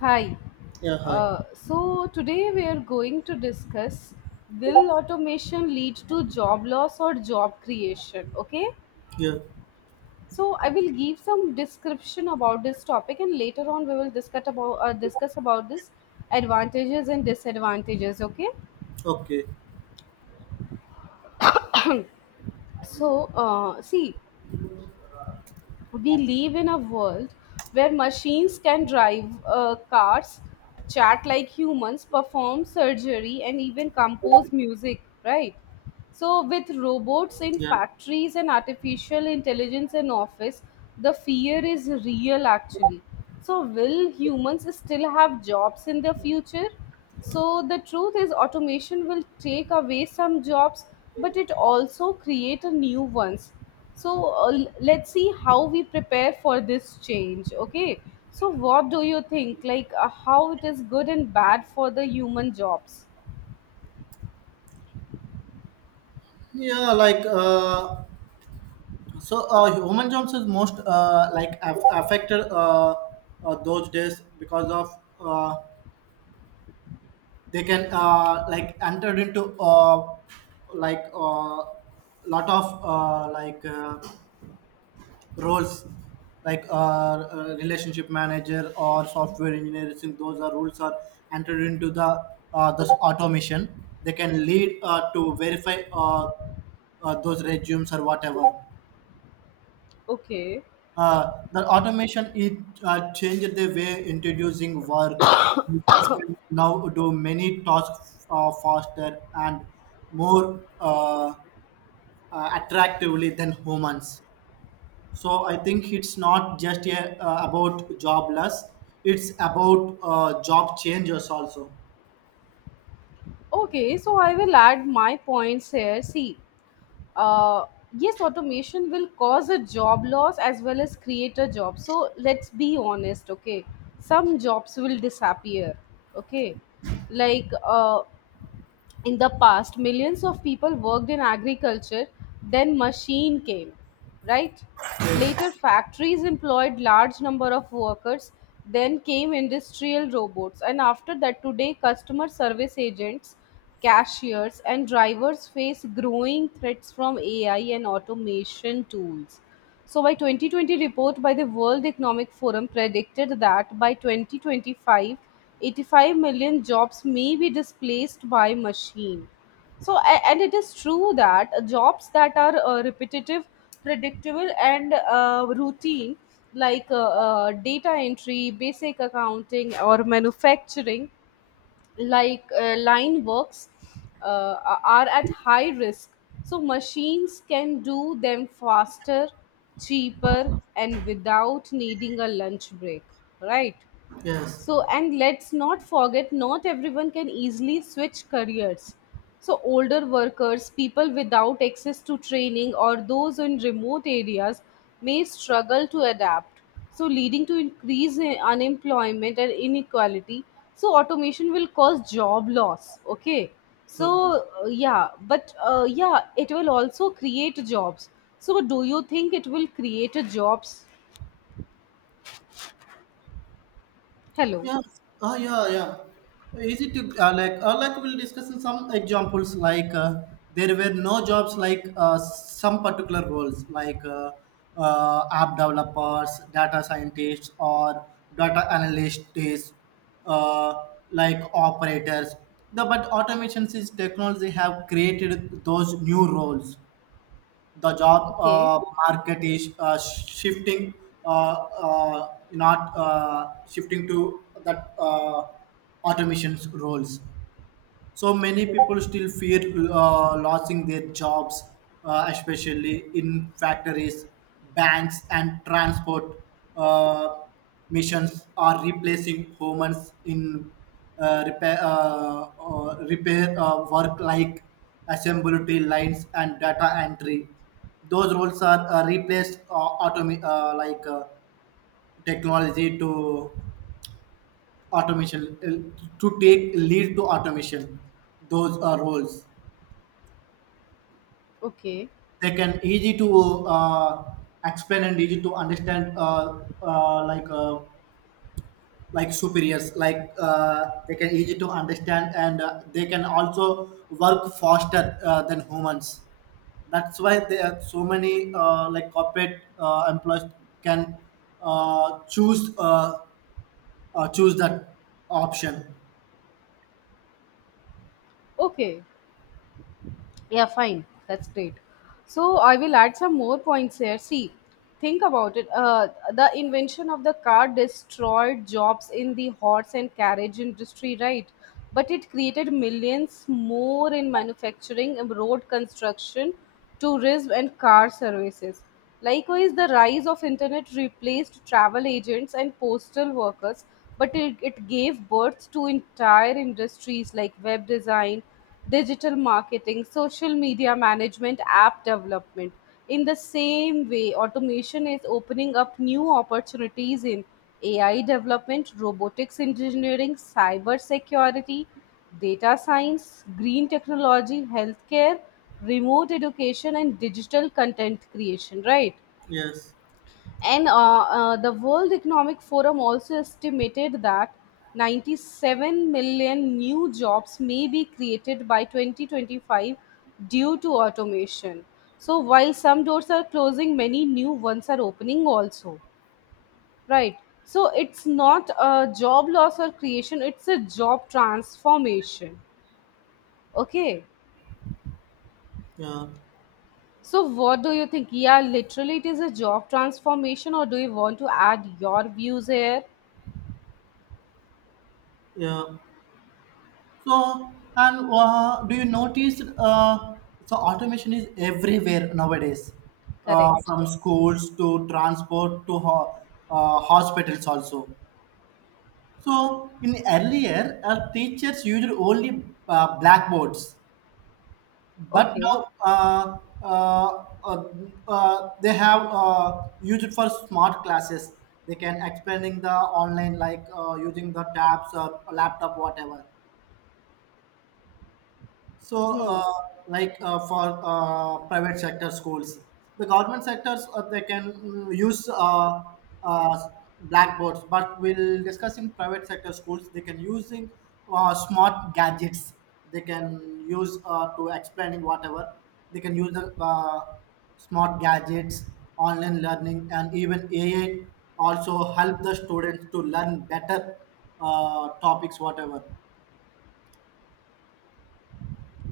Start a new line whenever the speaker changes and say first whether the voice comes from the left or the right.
left: Hi.
right: Yeah, hi.
left: So today we are going to discuss, will automation lead to job loss or job creation? Okay.
right: Yeah,
left: So I will give some description about this topic, and later on we will discuss about this advantages and disadvantages. Okay.
right: okay.
left: So see, we live in a world where machines can drive cars, chat like humans, perform surgery, and even compose music, right? So, with robots in
right: Yeah,
left: factories and artificial intelligence in office, the fear is real actually. So, will humans still have jobs in the future? So, the truth is, automation will take away some jobs, but it also create a new ones. So let's see how we prepare for this change. Okay, so what do you think, like, how it is good and bad for the human jobs?
right: yeah. Human jobs is most like affected those days because of uh, they can like entered into like uh, lot of roles relationship manager or software engineer. I Those are roles are entered into the this automation. They can lead to verify those resumes or whatever.
left: Okay.
right: The automation it changed the way introducing work. Machines can now do many tasks faster and more attractively than humans. So I think it's not just about jobless, it's about job changes also.
left: Okay, so I will add my points here. See, uh yes, automation will cause a job loss as well as create a job, so let's be honest. Okay, some jobs will disappear. Okay, like uh in the past, millions of people worked in agriculture, then machine came, right? Later factories employed large number of workers, then came industrial robots, and after that today customer service agents, cashiers and drivers face growing threats from AI and automation tools. So by 2020 report by the World Economic Forum predicted that by 2025, 85 million jobs may be displaced by machine. So and it is true that jobs that are repetitive, predictable, and routine, like, data entry, basic accounting, or manufacturing, like, line works uh, are at high risk. So machines can do them faster, cheaper, and without needing a lunch break, right?
right: Yes.
left: So, and let's not forget, not everyone can easily switch careers. So, older workers, people without access to training, or those in remote areas may struggle to adapt. So, leading to increase in unemployment and inequality. So, automation will cause job loss. Okay.
right: Okay.
left: So, yeah, but yeah, it will also create jobs. So, do you think it will create a jobs? Hello.
right: Yeah. Oh, yeah, yeah. Is it like we'll discuss in some examples there were no jobs some particular roles app developers, data scientists, or data analysts, uh, like operators. But automations is technology have created those new roles. The job
left: Okay.
right: market is shifting, not shifting to that automation's roles. So many people still fear losing their jobs, especially in factories, banks, and transport. uh, Missions are replacing humans in repair work like assembly lines and data entry. Those roles are replaced technology to automation to take lead to automation. Those are roles.
left: Okay.
right: They can easy to explain and easy to understand like superiors they can easy to understand and they can also work faster than humans. That's why there are so many like corporate employees can uh, choose uh, choose that option.
left: Okay. Yeah, fine. That's great. So I will add some more points here. See, think about it. The invention of the car destroyed jobs in the horse and carriage industry, right? But it created millions more in manufacturing, road construction, tourism, and car services. Likewise, the rise of internet replaced travel agents and postal workers, but it gave birth to entire industries like web design, digital marketing, social media management, app development. In the same way, automation is opening up new opportunities in AI development, robotics engineering, cyber security, data science, green technology, healthcare, remote education, and digital content creation, right?
right: Yes.
left: And the World Economic Forum also estimated that 97 million new jobs may be created by 2025 due to automation. So, while some doors are closing, many new ones are opening also, right? So, it's not a job loss or creation, it's a job transformation. Okay.
right: Yeah.
left: So, what do you think? Yeah, literally, it is a job transformation, or do you want to add your views here?
right: Yeah. So, and do you notice? So, automation is everywhere nowadays,
left: Correct.
right: from schools to transport to hospitals also. So, in earlier, teachers used only blackboards, but
left: Okay.
right: now uh, uh, they have used it for smart classes. They can expanding the online like using the tabs or laptop, whatever. So,
left: Hmm.
right: for private sector schools, the government sectors they can use uh, blackboards, but we'll discuss in private sector schools they can using smart gadgets. They can use to explaining whatever. They can use the smart gadgets, online learning, and even AI also help the students to learn better topics whatever.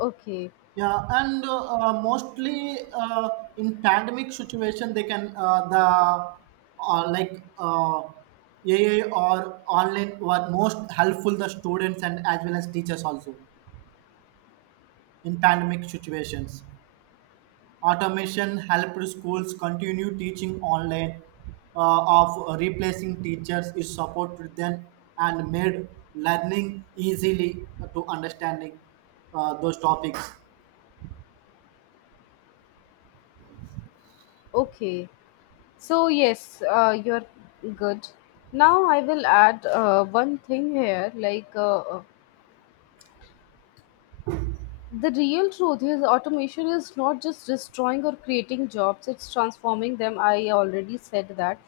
left: Okay.
right: Yeah, and mostly in pandemic situation, they can the uh, like uh, AA or online were most helpful the students and as well as teachers also in pandemic situations. Automation helped schools continue teaching online of replacing teachers is supported them and made learning easily to understanding those topics.
left: Okay. So, yes, you're good. Now, I will add one thing here. The real truth is, automation is not just destroying or creating jobs, it's transforming them. I already said that.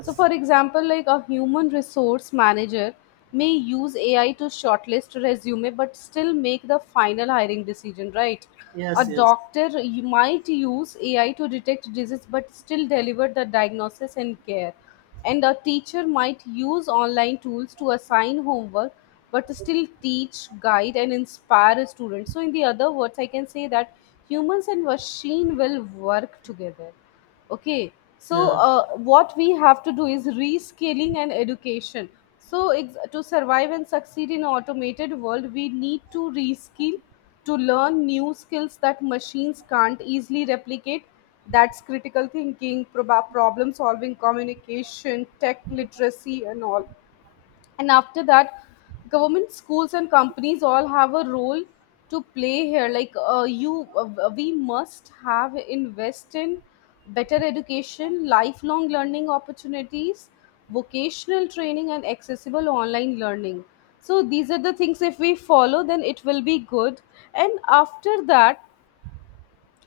left: So, for example, like a human resource manager may use AI to shortlist resume but still make the final hiring decision, right? A
right: yes, yes,
left: doctor you might use AI to detect disease but still deliver the diagnosis and care. And a teacher might use online tools to assign homework but still teach, guide, and inspire a student. So, in the other words, I can say that humans and machine will work together. Okay, so
right: yeah.
left: what we have to do is rescaling and education. So, to survive and succeed in automated world, we need to reskill to learn new skills that machines can't easily replicate. That's critical thinking, problem solving, communication, tech literacy, and all. And after that, government, schools, and companies all have a role to play here. Like you We must have invest in better education, lifelong learning opportunities, vocational training, and accessible online learning. So these are the things, if we follow then it will be good. And after that,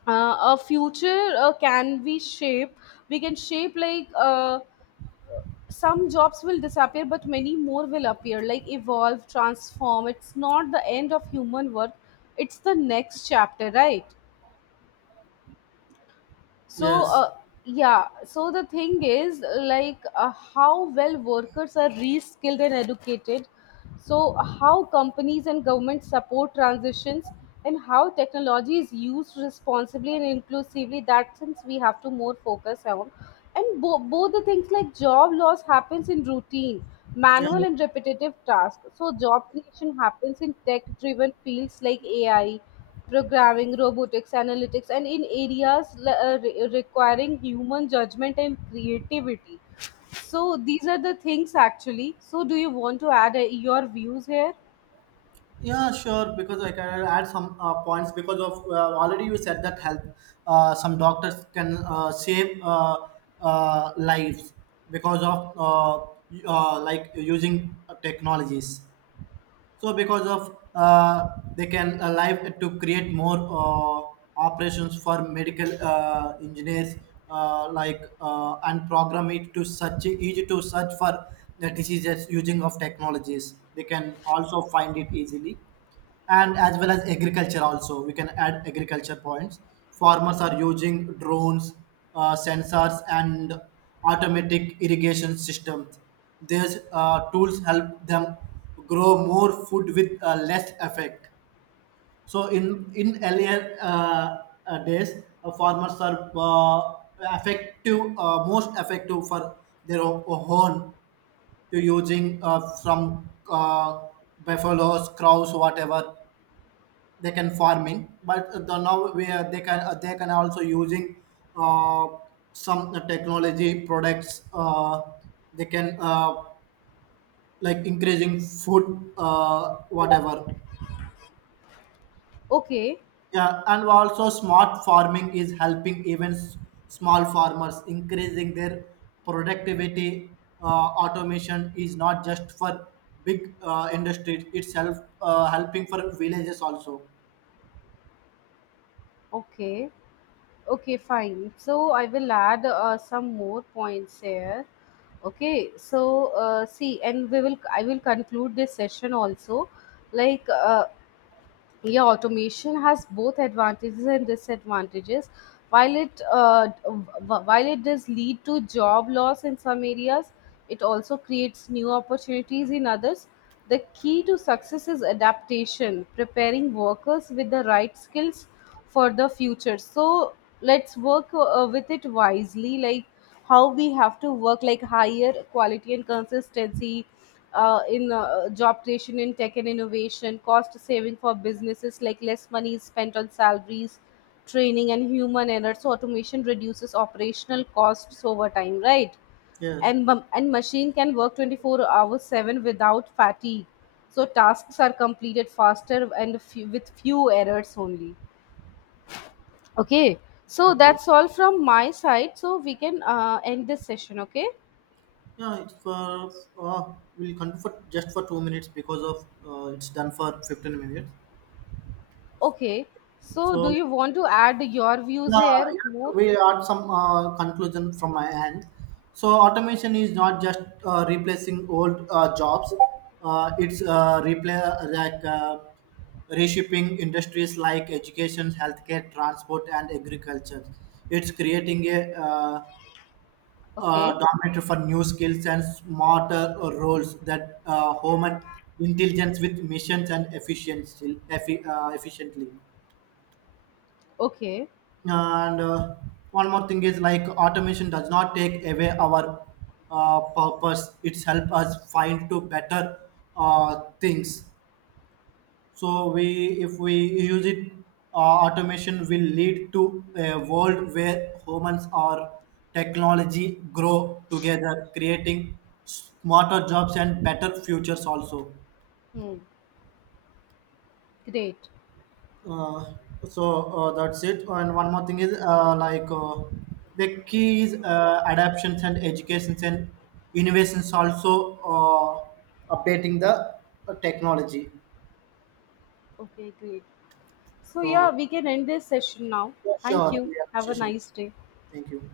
left: a future can be shape? We can shape, like, some jobs will disappear but many more will appear, like evolve, transform. It's not the end of human work, it's the next chapter, right? so
right: Yes.
left: uh, yeah, so the thing is like, how well workers are reskilled and educated, so how companies and governments support transitions, and how technology is used responsibly and inclusively, that since we have to more focus on. And both the things, like job loss happens in routine,
right: Yeah.
left: manual, and repetitive tasks, so job creation happens in tech driven fields like AI, programming, robotics, analytics, and in areas requiring human judgment and creativity. So these are the things actually. So do you want to add your views here?
right: Yeah. Sure. Because I can add some points because of already you said that help. Some doctors can save lives because of like using technologies. So because of they can alive to create more operations for medical engineers, and program it to search, easy to search for the diseases using of technologies. They can also find it easily, and as well as agriculture also we can add agriculture points. Farmers are using drones, sensors and automatic irrigation systems. These tools help them grow more food with less effect. So in earlier days, farmers are effective, most effective for their own, to using from buffaloes, cows, whatever. They can farming, but the now where they can also using uh, some technology products. They can like increasing food whatever.
left: Okay,
right: Yeah, and also smart farming is helping even small farmers increasing their productivity. Automation is not just for big industries, it's help, helping for villages also.
left: okay, okay, fine. So I will add some more points here. Okay, so see, and we will I will conclude this session also. Like uh, yeah, automation has both advantages and disadvantages. While while it does lead to job loss in some areas, it also creates new opportunities in others. The key to success is adaptation, preparing workers with the right skills for the future. So let's work with it wisely, like how we have to work, like higher quality and consistency in job creation in tech and innovation, cost saving for businesses like less money is spent on salaries, training, and human error. So automation reduces operational costs over time, right?
right: Yes.
left: And and machine can work 24 hours 7 without fatigue. So tasks are completed faster and few, with few errors only. Okay. So
right: Okay.
left: that's all from my side. So we can end this session. Okay.
right: Yeah, it's for uh, we'll continue for just for two minutes because of it's done for fifteen minutes.
left: Okay. So do
right: So
left: you want to add your views
right: yeah,
left: here
right: yeah,
left: more?
right: we are some conclusion from my end. So automation is not just replacing old jobs. It's replay like reshaping industries like education, healthcare, transport, and agriculture. It's creating a
left: Okay.
right: dominated for new skills and smarter roles that human intelligence with missions and efficiency efficiently.
left: Okay.
right: And one more thing is like automation does not take away our purpose, it's help us find to better things. So we, if we use it, uh, automation will lead to a world where humans or technology grow together, creating smarter jobs and better futures also.
left: Hmm. Great.
right: Uh, that's it. And one more thing is the key is adaptations and educations and innovations also, updating the technology.
left: Okay, great. So yeah,
right: So
left: we can end this session now.
right: yeah,
left: Thank
right: sure,
left: you.
right: we have a
left: Have a
right: session.
left: nice day.
right: Thank you.